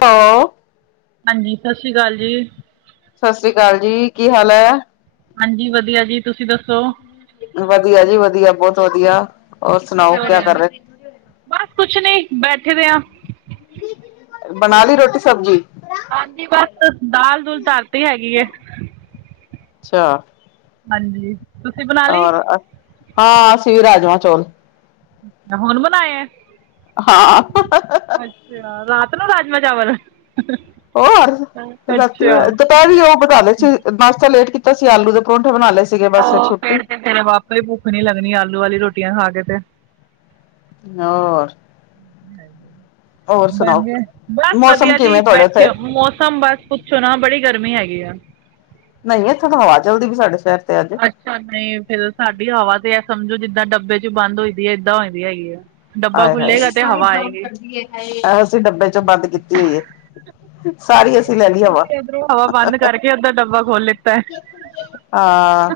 ਸੌ। ਹਾਂਜੀ, ਸਸ੍ਰੀ ਕਾਲ ਜੀ। ਸਸ੍ਰੀ ਕਾਲ ਜੀ, ਕੀ ਹਾਲ ਐ? ਹਾਂਜੀ, ਵਦੀਆ ਜੀ। ਤੁਸੀਂ ਦੱਸੋ? ਵਦੀਆ ਜੀ ਵਦੀਆ, ਬੋਤ ਵਦੀਆ। ਕੀ ਹੋ ਰਿਐ? ਬਸ ਕੁਛ ਨੀ, ਬੈਠੇ ਦੇ ਆ। ਬਨਾ ਲਈ ਰੋਟੀ ਸਬਜ਼ੀ? ਹਾਂਜੀ, ਬਸ ਦਾਲ -ਦੂਲ ਧਰਤੀ ਹੈਗੀ ਏ। ਚਾਅ। ਹਾਂਜੀ। ਤੁਸੀਂ ਬਣਾ ਲਈ ਔਰ ਅਹ, ਹਾਂ ਅਸੀਂ ਵੀ ਰਾਜਮਾ- ਚੌਲ। ਨਾ ਹੁਨ ਬਨਾਏ ਐ। ਹਾਂ। ਅੱਛਾ, ਰਾਤ ਨੂੰ ਰਾਜਮਾ- ਚਾਵਲ। ਹੋਰ, ਰਾਤੀ ਅੱਛਾ ਬਨਾਏ ਦੁਪਇਰੀ ਓ? ਪਕਾ ਲਏ ਸੀ, ਨਾਸ਼ਤਾ ਲੇਟ ਕੀਤਾ ਸੀ, ਆਲੂ ਦੇ ਪਰੋਂਂਠੇ ਬਨਾ ਲਏ ਸੀ। ਔਹ, ਫੇਰ 'ਤੇ ਫਿਰ ਆਪੇ ਭੁੱਖ ਨੀ ਲੱਗਨੀ ਆਲੂ-ਆਲੀ ਰੋਟੀਆਂ ਖਾ ਕੇ 'ਤੇ। ਹੋਰ। ਹੈਲੋ, ਹੋਰ ਬਨ ਸੁਣਾਓ? ਗਏ, ਬਸ ਮੌਸਮ ਵਦੀਆ ਜੀ, ਕਿਵੇਂ ਤੁਹਾਡੇ ਬੈਠੇ ਉੱਥੇ? ਆ ਮੌਸਮ ਬਸ ਕੁਛ ਚਨਾਂ ਬੜੀ ਗਰਮੀ ਹੈਗੀ ਐ। ਨਈਂ, ਇੱਥੇ ਤਾਂ ਹਵਾ ਚਲਦੀ ਪਈ ਏ ਸਾਡੇ ਸਿਰ ਤੇ ਅੱਜ। ਅੱਛਾ, ਨਈ ਫੇਰ ਸਾਡੀ ਹਵਾ ਤੇ ਐਹ ਸਮਝੋ, ਜਿੱਦਾਂ ਡੱਬੇ 'ਚ ਬੰਦ ਹੋਈ ਦੀ ਏ ਏਦਾਂ ਹੋਈ ਦੀ ਹੈਗੀ ਏ। ਡੱਬਾ ਆਏ ਖੁੱਲੇਗਾ, 'ਤੇ ਹਵਾ ਆਏਗੀ। ਹਾਏ! ਐਸੇ ਡੱਬੇ 'ਚ ਬੰਦ ਕੀਤੀ ਹੋਈ ਏ ਸਾਰੀ ਅਸੀਂ ਲੈ ਲਈ ਹਵਾ। ਇੱਧਰੋਂ ਹਵਾ ਬੰਦ ਕਰਕੇ ਉੱਧਰ ਡੱਬਾ ਖੋਲ੍ਹ ਲਿੱਤਾ ਹੈ। ਆਹ।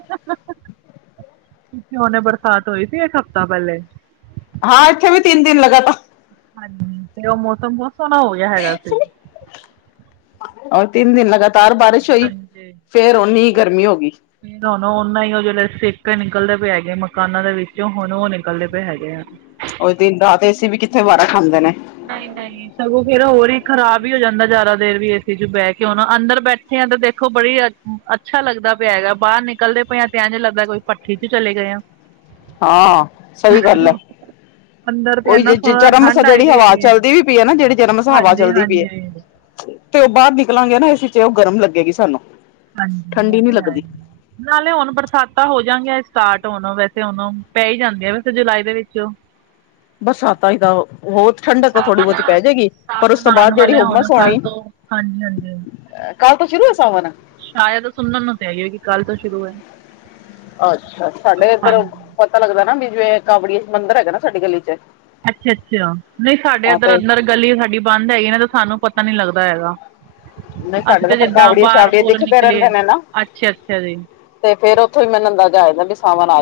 ਪਿੱਛੇ ਹੁਨੇ ਬਰਸਾਤ ਹੋਈ ਸੀ ਇੱਕ ਹਫ਼ਤਾ ਪੈਲੇ। ਹਾਂ, ਇੱਥੇ ਵੀ ਤਿੰਨ ਦਿਨ ਲਗਾਤਾਰ। ਹਾਂਜੀ,, 'ਤੇ ਉਹ ਮੌਸਮ ਬੋਤ ਸੋਹਨਾ ਹੋ ਗਿਆ ਹੈਗਾ ਸੀ। ਅੱਜ ਤਿੰਨ ਦਿਨ ਲਗਾਤਾਰ ਬਾਰਿਸ਼ ਹੋਈ, ਹਾਂਜੀ ਫੇਰ ਓਨੀ ਈ ਗਰਮੀ ਹੋ ਗਈ। ਨਾ-ਨਾ ਹੁਨ ਉਹ ਜੇੜੇ ਸੇਕੇ ਨਿਕਲਦੇ ਪਏ ਹੈਗੇ, ਮਕਾਨਾਂ ਦੇ ਵਿੱਚੋ ਹੁਨ ਉਹ ਨਿਕਲਦੇ ਪਏ ਹੈਗੇ ਆ। ਉਹ ਦੇਂਦਾ 'ਤੇ ਅਸੀ ਵੀ ਕਿੱਥੇ ਵਾਰਾ ਖਾਂਦੇ ਨੇ? ਨਹੀਂ- ਨਹੀਂ। ਸਗੋਂ ਫੇਰ ਹੋਰ ਈ ਖ਼ਰਾਬ ਹੀ ਹੋ ਜਾਂਦਾ ਜ਼ਿਆਦਾ ਦੇਰ ਵੀ ਏ ਸੀ ਚ ਬਹਿ ਕੇ ਹੁਣ ਅੰਦਰ ਬੈਠੇ ਆ ਤੇ ਦੇਖੋ ਬੜੀ ਅ- ਅੱਛਾ ਲੱਗਦਾ ਪਿਆ ਹੈਗਾ ਬਾਹਰ ਨਿਕਲਦੇ ਪਏ ਆ ਤੇ ਇਂਜ ਲਗਦਾ ਕੋਈ ਭੱਠੀ ਚ ਚਲੇ ਗਏ ਆ। ਹਾਂ ਸਹੀ ਗੱਲ ਹੈ, ਅੰਦਰ ਤਾਂ ਉਹੀ ਇੰਨਾ ਜੇ- ਜੇ ਸੋਹਣਾ ਜਰਾ ਮਸਾ ਠੰਡ ਆਈ ਜਿਹੜੀ ਦੀ ਹਵਾ ਹੈਗੀ ਚੱਲਦੀ ਵੀ ਪਈ ਹੈ ਨਾ ਜਿਹੜੀ ਜਰਾਮਸਾ ਹਵਾ ਹਾਂਜੀ ਚੱਲਦੀ ਪਈ ਹਾਂਜੀ ਐ। ਤੇ ਉ ਬਾਹਰ ਨਿਕਲਾਂਗੇ ਨਾ ਏ ਸੀ ਚ ਉਹ ਗਰਮ ਲੱਗੇਗੀ ਸਾਨੂੰ। ਹਾਂਜੀ ਐ ਠੰਡੀ ਨੀ ਤੇ ਹੈ ਲੱਗਦੀ ਈ। ਨਾਲੇ ਹੁਣ ਬਰਸਾਤਾਂ ਹੋ ਜਾਂਣਗੀਆਂ ਸਟਾਰਟ ਹੁਣ ਵੈਸੇ ਹੁਣ ਪੈ ਹੀ ਜਾਂਦੀ ਆ ਵੈਸੇ ਜੁਲਾਈ ਦੇ ਵਿੱਚ। [inaudible] ਬਰਸਾਤਾਂ ਹੀ ਤਾਂ ਬਹੋਤ ਠੰਡਕ ਤਾਂ ਥੋੜੀ ਬਹੁਤੀ ਪੈ ਜਾਏਗੀ ਪਰ ਉਸ ਸਾਵਣ ਤੋਂ ਆਉਣ ਬਾਅਦ ਜਿਹੜੀ ਵਾਲੇ ਹੁਣ ਹੋਮਸ ਕੱਲ੍ਹ ਹੋਣੀ। ਤੋਂ ਹਾਂਜੀ- ਹਾਂਜੀ। ਕੱਲ ਤੋਂ ਸ਼ੁਰੂ ਆ ਸਵਨ। ਸ਼ਾਇਦ ਸੁਣਨ ਨੂੰ ਤਾਂ ਐ ਹੀ ਹੈ ਕਿ ਕੱਲ ਤੋਂ ਸ਼ੁਰੂ ਹੈ। ਅੱਛਾ ਸਾਡੇ ਇੱਧਰ ਹਾਂਜੀ ਪਤਾ ਲੱਗਦਾ ਨਾ ਵੀ ਜਿਵੇਂ ਕਾਵੜੀ ਮੰਦਰ ਹੈਗਾ ਨਾ ਸਾਡੀ ਗਲੀ ਚ ਅੱਛਾ- ਅੱਛਾ ਨਹੀਂ ਸਾਡੇ ਆ ਇੱਧਰ ਤੇ ਅੰਦਰ ਗਲੀ ਸਾਡੀ ਬੰਦ ਹੈਗੀ ਨੇ ਤਾਂ ਸਾਨੂੰ ਪਤਾ ਨੀ ਲੱਗਦਾ ਹੈਗਾ। ਨਹੀਂ ਅਸੀਂ ਸਾਡੇ ਤਾਂ ਫਿਰ ਜਿੱਦਾਂ ਕਾਵੜੀਏ ਬਾਰ- ਸ਼ਾਵੜੀਏ ਬੂਰ ਦਿਖਦੇ ਨਿਕਲੇ ਰਹਿੰਦੇ ਨੇ ਨਾ ਅੱਛਾ- ਅੱਛਾ ਜੀ। ਤੇ ਫੇਰ ਉੱਥੋਂ ਹੀ ਮੈਂ ਨੰਦਾ ਜਾ ਆ ਜਾਂਦਾ ਸੀ।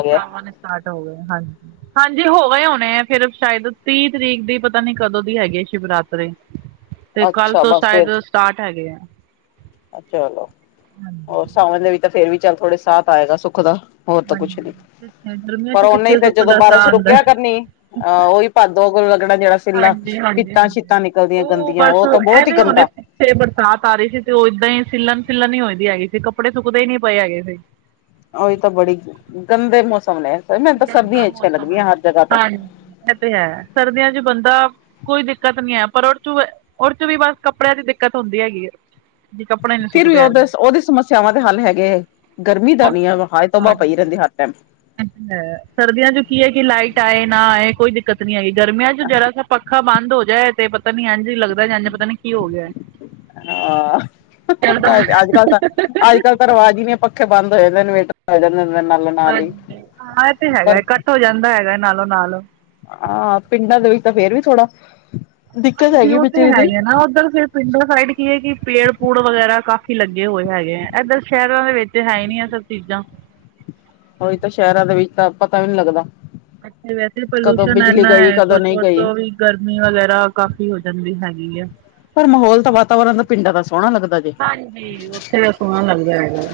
ਸਾਵਨ ਸਟਾਰਟ ਹੋ ਗਏ, ਹਾਂਜੀ। ਹਾਂਜੀ ਹੋ ਗਏ ਹੋਣੇ ਆ ਫੇਰ ਸ਼ਾਇਦ ਤੀਹ ਤਰੀਕ ਦੀ ਪਤਾ ਨੀ ਕਦੋਂ ਦੀ ਹੈਗੀ ਸ਼ਿਵਰਾਤਰੀ। ਤੇ ਕੱਲ ਅੱਛਾ ਤੋਂ ਬਸ ਫਿਰ ਸ਼ਾਇਦ ਸਟਾਰਟ ਹੈਗੇ ਐ। ਚਲੋ ਹੋਰ ਸਾਵਣ ਦੇ ਵੀ ਤਾਂ ਫੇਰ ਵੀ ਚੱਲ ਥੋੜੇ ਸਾਂ ਤ ਆਏਗਾ ਸੁੱਖ ਦਾ। ਹੋਰ ਤਾਂ ਕੁਛ ਹਾਂਜੀ ਨੀ, ਕਿੱਥੇ ਗਰਮੀਆਂ ਪਰ 'ਚ ਉਹਨੇ ਕਿੱਥੇ ਫੇਰ ਸੁੱਖ ਜਦੋਂ ਦਾ ਸਾਹ ਬਾਰਿਸ਼ ਆਉਂਦਾ ਰੁਕਿਆ ਕਰਨੀ ਅਹ ਉਹੀ ਭਾਦੋ ਲੱਗਣਾ ਜਿਹੜਾ ਸਿੱਲਾ ਪਿੱਤਾਂ- ਸ਼ਿਤਾਂ ਨਿਕਲਦੀਆਂ ਗੰਦੀਆਂ ਬਸ ਉਹ ਤਾਂ ਬੋਤ ਹੀ ਐਵੇਂ ਹੁਣੇ ਗੰਦਾ। ਬਰਸਾਤ ਆ ਰਹੀ ਸੀ ਤੇ ਉਹ ਏਦਾਂ ਹੀ ਸਿੱਲਣ- ਸਿਲਣ ਹੀ ਹੋ ਈ ਦੀ ਹੈਗੀ ਸੀ ਕੱਪੜੇ ਸੁੱਕਦੇ ਹੀ ਨਹੀਂ ਪਏ ਹੈਗੇ ਸੀ। ਉਹੀ ਤਾਂ ਬੜੀ ਗੰਦੇ ਮੌਸਮ ਲੈ ਮੈਨੂੰ ਤਾਂ ਸਰਦੀਆਂ ਅੱਛੀਆਂ ਲੱਗਦੀਆਂ ਹਰ ਜਗਾ ਤੋਂ। ਐ ਤੇ ਹੈ ਸਰਦੀਆਂ ਚ ਬੰਦਾ ਕੋਈ ਦਿੱਕਤ ਨੀ ਹੈ ਪਰ ਉਹ ਚੂ ਏ ਉਹ ਚ ਵੀ ਬਸ ਕੱਪੜਿਆਂ ਦੀ ਦਿੱਕਤ ਹੁੰਦੀ ਹੈਗੀ ਹੈ। ਜੀ ਕੱਪੜੇ ਨੀ ਫੇਰ ਵੀ ਸੁੱਕਦੇ ਹੈਗੇ ਉਹਦੇ ਹੈ ਉਹਦੀ ਸਮੱਸਿਆਵਾਂ ਦੇ ਹੱਲ ਹੈਗੇ, ਗਰਮੀ ਦਾ ਨੀ ਹੈਗਾ ਹਾਏ ਤੋਬਾਹ ਪਈ ਰਹਿੰਦੀ ਆ। ਹਾ ਮ। ਐ ਕੀ ਏ ਸਰਦੀਆਂ ਚ ਕੀ ਹੈ ਕਿ ਲਾਈਟ ਆਏ ਨਾ ਆਏ ਕੋਈ ਦਿੱਕਤ ਨੀ ਹੈਗੀ ਗਰਮੀਆਂ ਚ ਜਰਾ ਸਾ ਪ ਅੱਖਾ ਬੰਦ ਹੋ ਜਾਏ ਤੇ ਪਤਾ ਨੀ ਅੰਝ ਲੱਗਦਾ ਇੰਝ ਪਤਾ ਨੀ ਕੀ ਹੋ ਗਿਆ। ਹਾਂ ਅੱਜ ਕੱਲ ਤਾਂ ਅੱਜ ਕੱਲ ਰਵਾਜ਼ ਹੀ ਨਹੀਂ ਪੱਖੇ ਬੰਦ ਹੋ ਜਾਂਦੇ ਨੇ ਇਨਵੇਟਰ ਚਲ ਜਾਂਦੇ ਨਾਲ। ਹੀ ਹਾਂਜੀ ਹਾਂ ਇਹ ਤੇ ਹੈਗਾ ਪਰ ਇਕੱਠ ਹੋ ਜਾਂਦਾ ਹੈਗਾ ਨਾਲੋਂ ਨਾਲ। ਹਾਂ ਪਿੰਡਾਂ ਦੇ ਵਿੱਚ ਤਾਂ ਫੇਰ ਵੀ ਥੋੜਾ ਦਿੱਕਤ ਹਾਂਜੀ ਹੈਗੀ ਉਹ ਤੇ ਬਿਜਲੀ ਹੈ ਦੀ ਹੀ ਹੈ ਨਾ ਉੱਧਰ ਫੇਰ ਪਿੰਡੋ ਸਾਈਡ ਕੀ ਹੈ ਕਿ ਪੇੜ- ਪੂੜ ਵਗੈਰਾ ਕਾਫ਼ੀ ਲੱਗੇ ਹੋਏ ਹੈਗੇ ਹੈ ਇੱਧਰ ਸ਼ਹਿਰਾਂ ਦੇ ਵਿੱਚ ਹੈ ਨੀ ਇਧਰ। ਚੀਜ਼ਾਂ ਉਹੀ ਤਾਂ ਸ਼ਹਿਰਾਂ ਦੇ ਵਿੱਚ ਤਾਂ ਪਤਾ ਈ ਨੀ ਲੱਗਦਾ। ਅੱਛਾ ਵੈਸੇ ਕਦੋਂ ਪੋਲਿਊਸ਼ਨ ਬਿਜਲੀ ਇਨਾ ਗਈ ਹੈ ਕਦੋਂ ਕੁਛ ਨਹੀਂ ਹੋਰ ਗਈ ਤੋਂ ਵੀ ਗਰਮੀ ਵਗੈਰਾ ਕਾਫ਼ੀ ਹੋ ਜਾਂਦੀ ਹੈਗੀ ਹੈ। ਪਰ ਮਾਹੌਲ ਤਾਂ ਵਾਤਾਵਰਨ ਪਿੰਡ ਦਾ ਸੋਹਣਾ ਲੱਗਦਾ ਈ। ਹਾਂਜੀ, ਉੱਥੇ ਦਾ ਸੋਹਣਾ ਲੱਗਦਾ ਹੈਗਾ?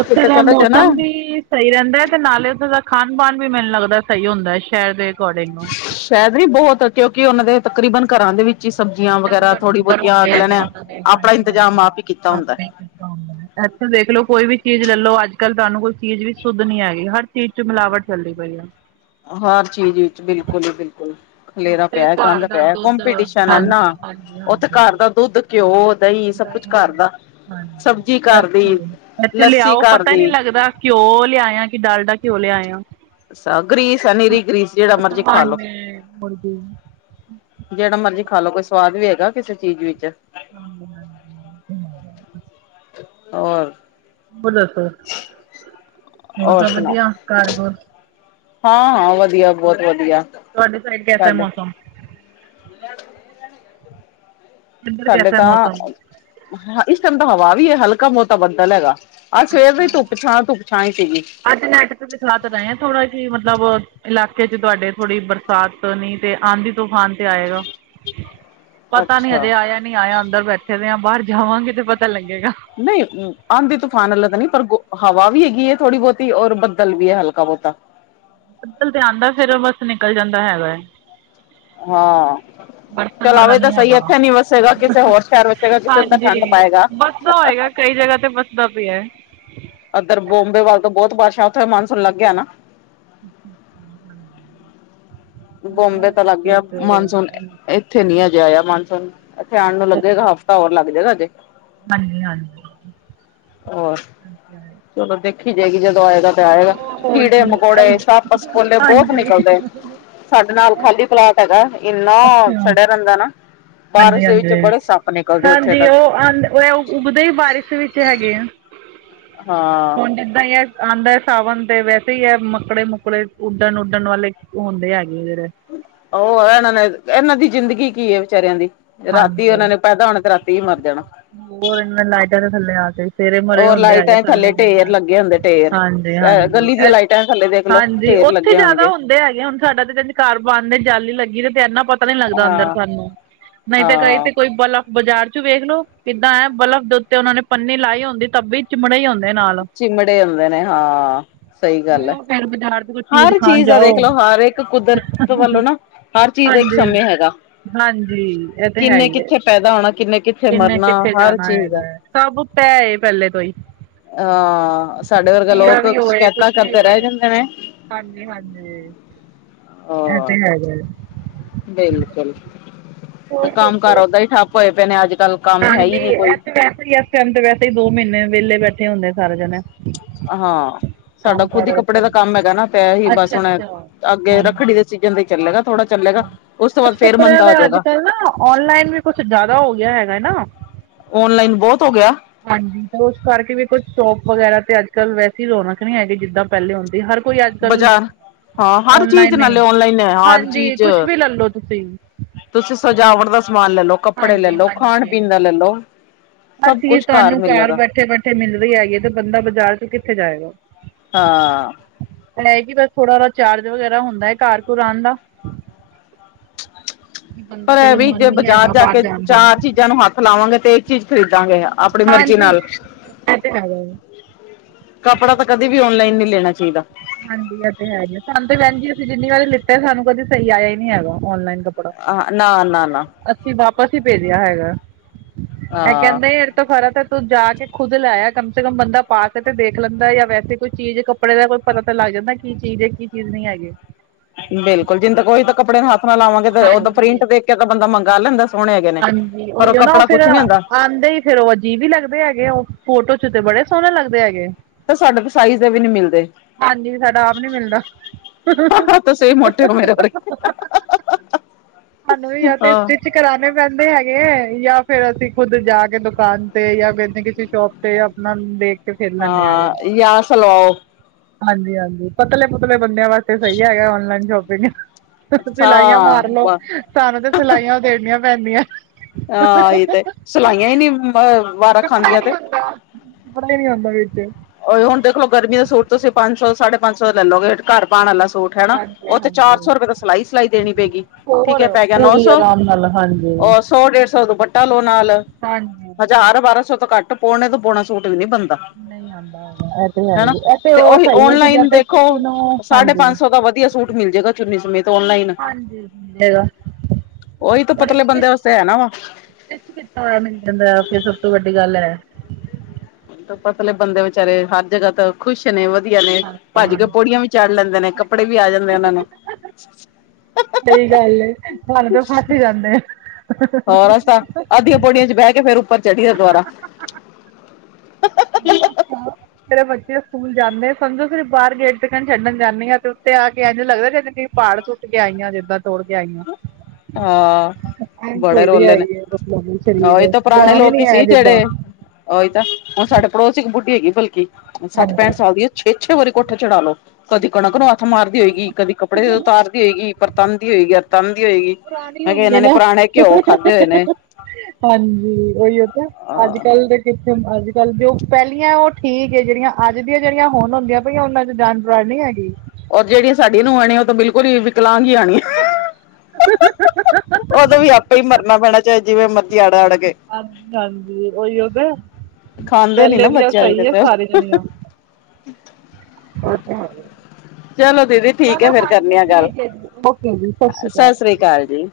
ਉੱਥੇ ਦਾ ਚਲੇ ਜਾ ਮੌਸਮ ਨਾ ਵੀ ਸਹੀ ਰਹਿੰਦਾ ਤੇ ਨਾਲੇ ਉੱਥੇ ਦਾ ਖਾਣ-ਪਾਣ ਵੀ ਮੈਨੂੰ ਲੱਗਦਾ ਸਹੀ ਹੁੰਦਾ ਹੈ? ਸ਼ਹਿਰ ਦੇ ਅਕੋਡਿੰਗ ਨੂੰ। ਸ਼ਾਇਦ ਨੀ ਬਹੋਤ ਓਕੇ- ਓਕੇ ਆ ਮਤਲਬ ਤਕਰੀਬਨ ਘਰਾਂ ਦੇ ਵਿੱਚ। ਕੀ ਸਬਜ਼ੀਆਂ ਵਗੈਰਾ, ਥੋੜੀ ਬਹੁਤੀਆਂ, ਅਗਲਿਆਂ ਨੇ ਆਪਣਾ ਹਾਂਜੀ ਇੰਤਜ਼ਾਮ ਹਾਂਜੀ ਆਪ ਹੀ ਕੀਤਾ ਹੁੰਦਾ ਹੈ। ਆਪੇ ਹੁੰਦਾ ਹੈ। ਇੱਥੇ ਦੇਖ ਲੋ ਕੋਈ ਵੀ ਚੀਜ਼ ਲੈਲੋ। ਅੱਜ ਕੱਲ ਤੁਹਾਨੂੰ ਕੋਈ ਚੀਜ਼ ਵੀ ਸੁੱਧ ਨੀ ਹੈਗੀ ਹਰ ਚੀਜ਼ ਚ ਮਿਲਾਵਟ ਚੱਲਦੀ ਪਈ ਆ। ਹਰ ਚੀਜ਼ ਵਿੱਚ ਬਿਲਕੁਲ ਹੀ ਬਿਲਕੁਲ ਖਲੇੇਰਾ ਪਿਆ, ਗੰਦ ਪਿਆ ਕੰਪੀਟੀਸ਼ਨ ਹੈ ਨਾ ਉੱਥੇ ਘਰ ਦਾ ਦੁੱਧ ਘਿਓ, ਦਹੀਂ ਸਭ ਕੁਛ ਘਰ ਦਾ। ਸਬਜ਼ੀ ਹਾਂ ਘਰ ਦੀ ਇੱਥੇ, ਲੱਸੀ ਲਿਆਓ ਘਰ ਪਤਾ ਹੀ ਦੀ ਨੀ ਲੱਗਦਾ? ਘਿਓ, ਲਿਆਇਆ। ਕਿ ਡਾਲਡਾ ਘਿਓ ਲਿਆਏ ਓ ਅੱਛਾ ਆ ਗਰੀਸ ਆ ਨਿਰੀ ਗਰੀਸ ਜਿਹੜਾ ਮਰਜ਼ੀ ਖਾਲੋ ਮੁਰਗੀ ਜਿਹੜਾ ਮਰਜ਼ੀ ਖਾ ਲੋ ਕੋਈ ਸਵਾਦ ਵੀ ਹੈਗਾ। ਕਿਸੇ ਚੀਜ਼ ਵਿੱਚ ਹਹ [unintelligible] ਹੋਰ ਹੋਰ ਦੱਸੋ, ਹੋਰ ਤਾਂ ਵਧੀਆ ਘਰ ਘੁਰ ਹਾਂ- ਹਾਂ ਵਧੀਆ ਬਹੁਤ ਵਧੀਆ। ਤੁਹਾਡੇ ਘਰੇ ਕੈਸਾ ਏ ਸਾਡੇ ਮੌਸਮ? [unintelligible] ਇੱਧਰ ਸਾਡੇ ਕੈਸਾ ਹੈ ਮੌਸਮ ਤਾਂ, ਇਸ ਟਾਈਮ ਤਾਂ ਹਵਾ ਵੀ ਹੈ। ਹਲਕਾ ਬੋਤਾ ਬੱਦਲ ਹੈਗਾ। ਆਹ ਸਵੇਰ ਵੀ ਧੁੱਪ ਛਾਂ ਧੁੱਪ ਛਾਂ ਹੀ ਸੀਗੀ ਅੱਜ ਨੈੱਟ ਦਿਖਲਾ ਤਾਂ ਰਏ ਆ ਥੋੜਾ ਜੀ ਮਤਲਬ ਇਲਾਕੇ ਚ ਤੁਹਾਡੇ ਥੋੜ੍ਹੀ ਬਰਸਾਤ ਨੀ ਤੇ ਆਂਦੀ ਤੂਫਾਨ ਤੇ ਆਏਗਾ? ਪਤਾ ਨੀ, ਅੱਛਾ ਹਜੇ ਆਇਆ ਨਹੀਂ ਆਇਆ ਅੰਦਰ ਬੈਠੇ ਦੇ ਆ ਰਹੇ ਆ ਬਾਹਰ ਜਾਵਾਂਗੇ ਤੇ ਪਤਾ ਲੱਗੇਗਾ। ਨਹੀਂ ਆਂਦੀ ਤੂਫਾਨ ਅਲੱਗ ਨੀ ਪਰ ਗੋ ਹਵਾ ਵੀ ਹੈਗੀ ਹੈ ਥੋੜ੍ਹੀ ਬਹੁਤੀ ਔਰ ਬੱਦਲ ਵੀ ਹੈ ਹਲਕਾ ਬਹੁਤਾ ਬੱਦਲ ਤੇ ਆਂਦਾ। ਫੇਰ ਉਹ ਬਸ ਨਿਕਲ ਜਾਂਦਾ ਹੈ ਵੇ। ਹਾਂ ਚਲ, ਆਵੇ ਤਾਂ ਸਹੀ। ਇੱਥੇ ਨੀ ਵਸੇਗਾ ਕਿਸੇ ਹੋਰ ਸ਼ਹਿਰ ਵਸੇਗਾ ਕਿਸੇ ਨੂੰ ਤੇ ਠੰਡ ਪਏਗਾ। ਬਸਦਾ ਹੋਏਗਾ ਕਈ ਜਗ੍ਹਾ ਤੇ ਬਸਦਾ ਪਿਆ। ਉਧਰ ਬੋਂਮਬੇ ਵੱਲ ਤਾਂ ਬਹੁਤ ਬਾਰਸ਼ਾ ਉੱਥੇ ਮਾਨਸੂਨ ਲੱਗ ਗਿਆ ਨਾ। [unintelligible] ਬੋਬੇ ਤਾਂ ਲੱਗ ਗਿਆ। ਮਾਨਸੂਨ ਇੱਥੇ ਨੀ, ਅਜੇ ਆਇਆ ਮਾਨਸੂਨ। ਇੱਥੇ ਆਉਣ ਨੂੰ ਲੱਗੇਗਾ। ਹਫ਼ਤਾ ਔਰ ਲੱਗ ਜਾਏਗਾ ਅਜੇ। ਹਾਂਜੀ ਹਾਂਜੀ ਔਰ ਚਲੋ ਦੇਖੀ ਜਾਏਗੀ ਜਦੋਂ ਆਏਗਾ ਹੋਰ ਕੀੜੇ ਕੀ -ਮਕੌੜੇ ਸੱਪ ਸਪੋਲੇ ਬਹੁਤ ਹਾਂਜੀ ਨਿਕਲ਼ਦੇ ਨੇ। ਸਾਡੇ ਨਾਲ ਖਾਲੀ ਪਲਾਟ ਹੈਗਾ ਇੰਨਾ ਅੱਛਾ ਸੜਿਆ ਰਹਿੰਦਾ ਨਾ। ਹਾਂਜੀ ਬਾਰਿਸ਼ ਦੇ ਵਿੱਚ ਹਾਂਜੀ ਬੜੇ ਸੱਪ ਨਿਕਲਦੇ ਉੱਥੇ ਹਾਂਜੀ ਤੱਕ ਉਹ ਆਂਦੇ ਉ ਉਗਦੇ ਹੀ ਬਾਰਿਸ਼ ਵਿੱਚ ਹੈਗੇ ਆ। ਹਾਂ ਹੁਣ ਜਿੱਦਾਂ ਇਹ ਹੈ ਆਉਂਦਾ ਸਾਵਣ ਤੇ ਵੈਸੇ ਹੀ ਇਹ ਮੱਕੜੇ ਮੁੱਕੜੇ ਉੱਡਣ-ਉੱਡਣ ਵਾਲੇ। ਹੁੰਦੇ ਹੈਗੇ ਆ ਫਿਰ ਉਹ ਇਹਨਾਂ ਨੇ ਇਹਨਾਂ ਦੀ ਜ਼ਿੰਦਗੀ ਕੀ ਹੈ ਵਿਚਾਰਿਆਂ ਦੀ ਰਾਤੀ ਹਾਂਜੀ ਉਹਨਾ ਨੇ ਪੈਦਾ ਹੋਣਾ, ਤੇ ਰਾਤੀ ਹੀ ਮਰ ਜਾਣਾ। ਹੋਰ ਇਨਾਂ ਲਾਈਟਾਂ ਦੇ ਥੱਲੇ ਆ ਕੇ ਸਵੇਰੇ ਮਰੇ ਉਹ ਹੁੰਦੇ ਹੇਗੇ ਲਾਈਟਾਂ ਥੱਲੇ ਢੇਰ ਕਿੱਦਾਂ ਲੱਗੇ ਹੁੰਦੇ ਢੇਰ ਹਾਂਜੀ- ਹਾਂਜੀ। ਗਲੀ ਦੀਆਂ ਲਾਈਟਾਂ ਥੱਲੇ ਦੇਖਲੋ ਹਾਂਜੀ ਢੇਰ ਉੱਥੇ ਲੱਗੇ ਜ਼ਿਆਦਾ ਹੋਣਗੇ ਹੁੰਦੇ ਹੈਗੇ ਹੁਣ ਸਾਡਾ ਤੇ ਜਿੱਦਾਂ ਘਰ ਬੰਦ ਜਾਲੀ ਹੀ ਲੱਗੀ ਤੇ ਇੰਨਾ ਪਤਾ ਨੀ ਲੱਗਦਾ ਅੰਦਰ ਹਾਂ ਸਾਨੂੰ ਨਹੀਂ ਤੇ ਕਈ ਤੇ ਹਾਂ ਕੋਈ ਬਲਬ ਬਾਜ਼ਾਰ 'ਚ ਵੇਖਲੋ, ਕਿੱਦਾਂ ਹੈ ਬਲਫ਼ ਦੇ ਉੱਤੇ ਉਹਨਾਂ ਨੇ ਪੰਨੀ ਲਾਈ ਹੁੰਦੀ ਤਬੀ ਚਿਮੜੇ ਆਉਂਦੇ ਨੇ ਹਾਂ। ਸਹੀ ਗੱਲ ਐ, ਉਹ ਫੇਰ ਬਾਜ਼ਾਰ ਚ ਕੁਛ ਹਰ ਖਾਣ ਚੀਜ਼ ਆ ਦਾ ਦੇਖ ਜਾਓ ਲੋ ਹਰ ਇੱਕ ਕੁਦਰਤ ਵੱਲੋਂ ਨਾ ਹਰ ਚੀਜ਼ ਦਾ ਇੱਕ ਹਾਂਜੀ ਸਮੇਂ ਹੈਗਾ। ਹਾਂਜੀ ਐ ਕਿੰਨੇ ਕਿੱਥੇ ਪੈਦਾ ਹੋਣਾ ਕਿੰਨੇ ਕਿੱਥੇ ਮਰਨਾ ਕਿੱਥੇ ਹਰ ਜਾਣਾ ਚੀਜ਼ ਹੈਗਾ ਐ। ਹੈ, ਸਭ ਪੈ ਐ ਪਹਿਲੇ ਤੋਂ ਹੀ। ਹਾਂ ਸਾਡੇ ਵਰਗਾ ਲੋਕ ਸ਼ਿਕਾਇਤਾਂ ਕਰਦੇ ਰਹਿ ਜਾਂਦੇ ਨੇ। ਹਾਂਜੀ-ਹਾਂਜੀ, ਇਦਾ ਅ ਹੀ ਹੈਗਾ ਏ। ਬਿਲਕੁਲ, ਤੇ ਕੰਮ ਕਾਰ ਓਦਾਂ ਹੀ ਠੱਪ ਹੋਏ ਪਏ ਨੇ ਅੱਜਕੱਲ। ਹਾਂਜੀ ਇਥੇ ਵੈਸੇ ਹੀ ਇਸ ਟੈਮ ਤੇ ਵੈਸੇ ਹੀ ਦੋ ਮਹੀਨੇ ਵਿਹਲੇ ਬੈਠੇ ਹੁੰਦੇ ਸਾਰੇ ਜਾਣੇ। ਹਾਂ, ਸਾਡਾ ਖੁੱਦ ਹੀ ਕੱਪੜੇ ਦਾ ਕੰਮ ਹੈਗਾ ਨਾ ਪੈ ਹੀ ਬਸ ਹੁਣ, ਅੱਗੇ ਰੱਖੜੀ ਦੇ ਸੀਜ਼ਨ ਦਾ ਹੀ ਚੱਲੇਗਾ। ਥੋੜਾ ਚੱਲੇਗਾ ਉਸ ਤੋਂ ਕੁਛ ਬਾਅਦ ਫੇਰ ਕੱਪੜਿਆਂ ਮੰਦਾ ਦਾ ਹੋ ਜਾਏਗਾ ਅੱਜਕੱਲ ਨਾ ਔਨਲਾਈਨ ਵੀ ਕੁਛ ਜ਼ਿਆਦਾ ਹੋ ਗਿਆ ਹੈਗਾ ਨਾ। ਔਨਲਾਈਨ ਬਹੁਤ ਹੋ ਗਿਆ। ਹਾਂਜੀ ਤੇ ਉਸ ਕਰਕੇ ਵੀ ਕੁਛ ਸ਼ੋਪ ਵਗੈਰਾ ਤੇ ਅੱਜਕੱਲ ਵੈਸੇ ਰੌਣਕ ਨੀ ਹੈਗੀ ਜਿੱਦਾਂ ਪਹਿਲੇ ਹੁੰਦੀ ਹਰ ਕੋਈ ਅੱਜਕੱਲ, ਬਾਜ਼ਾਰ ਹਾਂ ਹਰ ਚੀਜ਼ ਓਨਲਾਈਨ ਨੇ, ਨਾਲੇ ਔਨਲਾਈਨ ਹੈ ਹਰ ਹਾਂਜੀ ਚੀਜ਼ ਕੁਛ ਵੀ ਲੈ ਲੋ ਤੁਸੀਂ। ਤੁਸੀਂ ਸਜਾਵਟ ਦਾ ਸਮਾਨ ਲੈ ਲੋ, ਕੱਪੜੇ ਲੈ ਲੋ, ਖਾਣ ਪੀਣ ਦਾ ਸਮਾਨ ਲੈ ਲੋ। ਹਰ ਚੀਜ਼ ਤੁਹਾਨੂੰ ਘਰ ਬੈਠੇ-ਬੈਠੇ ਮਿਲ ਰਹੀ ਹੈਗੀ ਤੇ ਬੰਦਾ ਬਾਜ਼ਾਰ 'ਚ ਕਿੱਥੇ ਜਾਏਗਾ। ਹਾਂ। ਐ ਕੀ ਬਸ ਥੋੜਾ ਉਦਾ ਚਾਰਜ ਵਗੈਰਾ ਹੁੰਦਾ ਏ ਘਰ-ਘੂਰ ਆਣ ਦਾ। ਬੰਦਾ ਪਰ ਇਹ ਚਲੋ ਵੀ ਮਨ ਜੇ ਨੀ ਬਾਜ਼ਾਰ ਹੈਗਾ ਜਾ ਬਾਹਰ ਕੇ ਜਾਣ ਦਾ ਚਾਰ ਚੀਜ਼ਾਂ ਨੂੰ ਹੱਥ ਲਾਵਾਂਗੇ ਤੇ ਇੱਕ ਚੀਜ਼ ਖਰੀਦਾਂਗੇ ਆਪਣੀ ਮਰਜ਼ੀ ਨਾਲ। ਇਹ ਤੇ ਹੈਗਾ ਹੈ ਕੱਪੜਾ ਤਾਂ ਕਦੇ ਵੀ ਔਨਲਾਈਨ ਨੀ ਲੈਣਾ ਚਾਹੀਦਾ। ਹਾਂਜੀ ਐ ਤੇ ਹੈ ਈ ਏ ਸਾਨੂੰ ਤੇ ਬੈਣ ਜੀ ਅਸੀਂ ਜਿੰਨੀ ਵਾਰੀ ਲਿੱਤੇ ਸਾਨੂੰ ਕਦੇ ਸਹੀ ਆਇਆ ਹੀ ਨੀ ਹੈਗਾ ਓਨਲਾਈਨ ਕੱਪੜਾ। ਆ ਨਾ ਨਾ ਨਾ। ਅਸੀਂ ਵਾਪਸ ਹੀ ਭੇਜਿਆ ਹੈਗਾ। ਇਹ ਹਾਂ ਕਹਿੰਦੇ ਇਸ ਤੋਂ ਖਰਾ ਤਾਂ ਤੂੰ ਜਾ ਕੇ ਖੁਦ ਲੈ ਆ ਕਮ ਸੇ ਕਮ ਬੰਦਾ ਪਾ ਕੇ ਤੇ ਦੇਖ ਲੈਂਦਾ ਜਾਂ ਵੇਸੈ ਕੋਈ ਚੀਜ਼ ਕੱਪੜੇ ਦਾ ਕੋਈ ਪਤਾ ਤਾਂ ਲੱਗ ਜਾਂਦਾ ਕੀ ਚੀਜ਼ ਹੈ, ਕੀ ਚੀਜ਼ ਨਹੀਂ ਹੈਗੀ। ਬਿਲਕੁਲ ਜਿੰਦ ਕੋਈ ਤਾਂ ਕੱਪੜੇ ਨੂੰ ਹੱਥ ਲਵਾਂਗੇ ਤੇ ਉਦੋਂ ਪ੍ਰਿੰਟ ਦੇਖ ਕੇ ਤਾਂ ਬੰਦਾ ਮੰਗਾ ਲੈਂਦਾ। ਸੋਹਣੇ ਹੈਗੇ ਨੇ ਹਾਜੀ ਪਰ ਉਹੀਓ ਨਾ ਉਹ ਕੱਪੜਾ ਫਿਰ ਕੁਛ ਨੀ ਹੁੰਦਾ ਆਂਦੇ ਈ ਫੇਰ ਉਹ ਅਜੀਬ ਵੀ ਲੱਗਦੇ ਹੈਗੇ ਉਹ ਫੋਟੋ 'ਚ ਤੇ ਬੜੇ ਸੋਹਣੇ ਲੱਗਦੇ ਹੈਗੇ। ਤਾਂ ਸਾਡੇ ਕੋ ਸਾਈਜ਼ ਦੇ ਵੀ ਨਹੀਂ ਮਿਲਦੇ। ਹਾਂਜੀ ਸਾਡਾ ਆਪ ਨੀ ਮਿਲਦਾ। ਸਾਨੂੰ ਵੀ ਆ ਤੇ ਸਟਿਚ ਕਰਾਣੇ ਪੈਂਦੇ ਹੈਗੇ ਹੈ ਜਾ ਫ਼ਿਰ ਅਸੀਂ ਖੁਦ ਜਾ ਕੇ ਦੁਕਾਨ ਤੇ ਜਾਂ ਫਿਰ ਕਿਸੇ ਨਾ ਕਿਸੇ ਸ਼ੋਪ ਤੇ ਤੇ ਆਪਣਾ ਦੇ ਹਾਂ ਜਾਂ ਆ ਸਲਵਾਓ। ਹਾਂਜੀ-ਹਾਂਜੀ ਪਤਲੇ-ਪੁਤਲੇ ਬੰਦਿਆਂ ਵਾਸਤੇ ਸਹੀ ਹੈਗਾ ਔਨਲਾਈਨ ਸ਼ੋਪਿੰਗ। ਸਿਲਾਈਆਂ ਮਾਰ ਲੋੋ, ਸਾਨੂੰ ਤੇ ਸਿਲਾਈਆਂ ਉਦੇੜਨੀਆ ਪੈਂਦੀਆਂ। ਹਾਂ ਇਹ ਤੇ, ਸਲਾਈਆਂ ਹੀ ਨੀ ਅ ਵਾਰਾਂ ਖਾਂਦੀਆਂ ਤੇ। ਕੱਪੜਾ ਨੀ ਆਉਂਦਾ ਵਿੱਚ। ਓਹੀ ਹੁਣ ਦੇਖਲੋ ਗਰਮੀ ਸੂਟ ਤੁਸੀਂ ਪੰਜ ਸੌ ਸਾਢੇ ਪੰਜ ਸੌ ਲੈ ਲਓਗੇ ਘਰ ਪਾਣ ਵਾਲਾ ਸੂਟ। ਹਨਾ ਹਾਂਜੀ ਉਹ ਤੇ ਚਾਰ ਹਾਂਜੀ ਸੌ ਰੁਪਏ ਤਾਂ ਸਿਲਾਈ-ਸਿਲਾਈ ਦੇਣੀ ਪਏਗੀ। ਠੀਕ ਹੋਰ ਏ ਪੈ ਗਿਆ ਨੌ ਪੂਰੀ ਸੌ, ਆਰਾਮ ਨਾਲ ਹਾਂਜੀ ਅ ਸੌ ਡੇਢ ਸੌ ਦਾ ਦੁਪੱਟਾ ਲਓ ਨਾਲ। ਹਜਾਰ ਬਾਰਾਂ ਸੌ ਤੋਂ ਘੱਟ ਪਾਉਣੇ ਤੋਂ ਪੌਣਾ ਸੂਟ ਵੀ ਨੀ ਬਣਦਾ। ਨਹੀ ਆਂਦਾ ਹੈਗਾ ਹਨਾ ਤੇ ਉਹੀ ਔਨਲਾਈਨ ਦੇਖੋ, ਕਿਸੇ ਨੂੰ ਸਾਢੇ ਹਾਂਜੀ ਪੰਜ ਸੌ ਦਾ ਵਧੀਆ ਸੂਟ ਮਿਲ ਜੇਗਾ ਚੁੰਨੀ ਸਮੇਤ ਔਨਲਾਈਨ, ਹਾਂਜੀ ਮਿਲੇਗਾ ਓਹੀ ਤਾਂ ਪਤਲੇ ਬੰਦੇ ਵਾਸਤੇ ਹੈ ਨਾ ਵਾ ਤਾਂ ਮਿਲ ਜਾਂਦਾ ਫਿਰ ਸਭ ਤੋਂ ਵੱਡੀ ਗੱਲ ਹੈ। ਪਤਲੇ ਬੰਦੇ ਵਿਚਾਰੇ ਹਰ ਜਗ੍ਹਾ ਤਾਂ ਖੁਸ਼ ਨੇ ਵਧੀਆ ਨੇ ਭੱਜ ਕੇ ਪੌੜੀਆਂ ਵੀ ਚੜ ਲੈਂਦੇ ਨੇ, ਕੱਪੜੇ ਵੀ ਆ ਜਾਂਦੇ ਉਹਨਾਂ ਨੂੰ। ਸਹੀ ਗੱਲ ਆ ਸਾਨੂੰ ਤਾਂ ਫਸ ਹੀ ਜਾਂਦੇ ਆ। ਹੋਰ ਅਸੀਂ ਤਾਂ ਅੱਧੀਆਂ ਪੌੜੀਆਂ ਚ ਬਹਿ ਕੇ ਫੇਰ ਉੱਪਰ ਚੜ੍ਹੀ ਦਾ ਦੁਬਾਰਾ ਹਣ [unintelligible] ਮੇਰੇ ਬੱਚੇ ਸਕੂਲ ਜਾਂਦੇ ਸਮਝੋ ਫਿਰ ਬਾਹਰ ਗੇਟ ਦੇ ਕਹਿਣ ਛੱਡਣ ਜਾਂਦੀ ਆਂ ਤੇ ਉੱਤੇ ਆ ਕੇ ਇੰਝ ਲੱਗਦਾ ਕਿ ਕਈ ਪਹਾੜ ਉੱਠ ਕੇ ਆਈਆ, ਜਿੱਦਾਂ ਤੋੜ ਕੇ ਆਈਆ। ਹਾਂ, ਬੜੇ ਰੋਲੇ ਆਈ ਨੇ, ਹੈ ਮਤਲਬ ਸਰੀਰ ਉਹੀ ਤਾਂ ਪੁਰਾਣੇ ਜਾਨ ਲੋਕ ਨੀ ਹੀ ਹੈ ਸੀ ਜਿੱਦਾਂ ਜਿਹੜੇ ਉਹੀ ਤਾਂ ਸਾਡੇ ਪੜੋਸੀ ਇੱਕ ਬੁੱਢੀ ਹੈਗੀ ਬਲਕਿ ਸੱਠ ਹਾਂਜੀ ਪੈਂਹਟ ਸਾਲ ਦੀ ਛੇ-ਛੇ ਵਾਰੀ ਕੋਠੇ ਚੜਾ ਲੋ, ਕਦੀ ਕਣਕ ਨੂੰ ਹੱਥ ਮਾਰਦੀ ਹੋਏਗੀ ਕਦੀ ਕੱਪੜੇ ਤਾਰਦੀ ਹੋਏਗੀ, ਬਰਤਾਦੀ ਹੋਏਗੀ, ਤਨਦੀ ਹੋਏਗੀ। ਪੁਰਾਣੀ ਮੈਂ ਕਿਹਾ ਹੋਣੀ ਹੈ ਇਹਨਾਂ ਨੇ ਨਾ ਪੁਰਾਣੇ ਘਿਓ ਖਾਧੇ ਹੋਏ ਨੇ ਹਾਂਜੀ, ਉਹੀਓ ਤਾਂ ਅਹ ਅੱਜ-ਕੱਲ ਦੇ ਕਿੱਥੇ ਅੱਜ-ਕੱਲ ਜੋ ਪਹਿਲੀਆਂ ਉਹ ਠੀਕ ਏ ਜਿਹੜੀਆ ਅੱਜ ਦੀਆਂ ਜਿਹੜੀਆ ਹੁਣ ਹੁੰਦੀਆ ਪਈਆ ਉਹਨਾਂ ਚ ਜਾਣ, ਪੁਰਣੀ ਹੈਗੀ। ਔਰ ਜਿਹੜੀਆਂ ਸਾਡੀਆਂ ਨੂੰਹਾਂ ਆਉਣੀਆਂ ਉਹ ਤਾਂ ਬਿਲਕੁਲ ਹੀ ਵਿਕਲਾਂਗ ਹੀ ਆਉਣੀਆ। [unintelligible] ਉਦੋਂ ਵੀ ਆਪੇ ਹੀ ਮਰਨਾ ਪੈਣਾ ਚਾਹੇ ਜਿਵੇਂ ਮਰਜ਼ੀ ਅੜ ਅੜ ਕੇ ਹਾਂਜੀ-ਹਾਂਜੀ, ਓਹੀਓ ਦੇ। ਖਾਂਦੇ ਨੀ ਨਾ ਬੱਚੇ ਅੱਜ-ਕੱਲ ਦੇ। ਜਣੀਆਂ ਚਲੋ ਦੀਦੀ, ਠੀਕ ਹੈ ਫੇਰ ਕਰਨੀ ਆ ਗੱਲ, ਸਤਿ ਸ਼੍ਰੀ ਅਕਾਲ ਜੀ।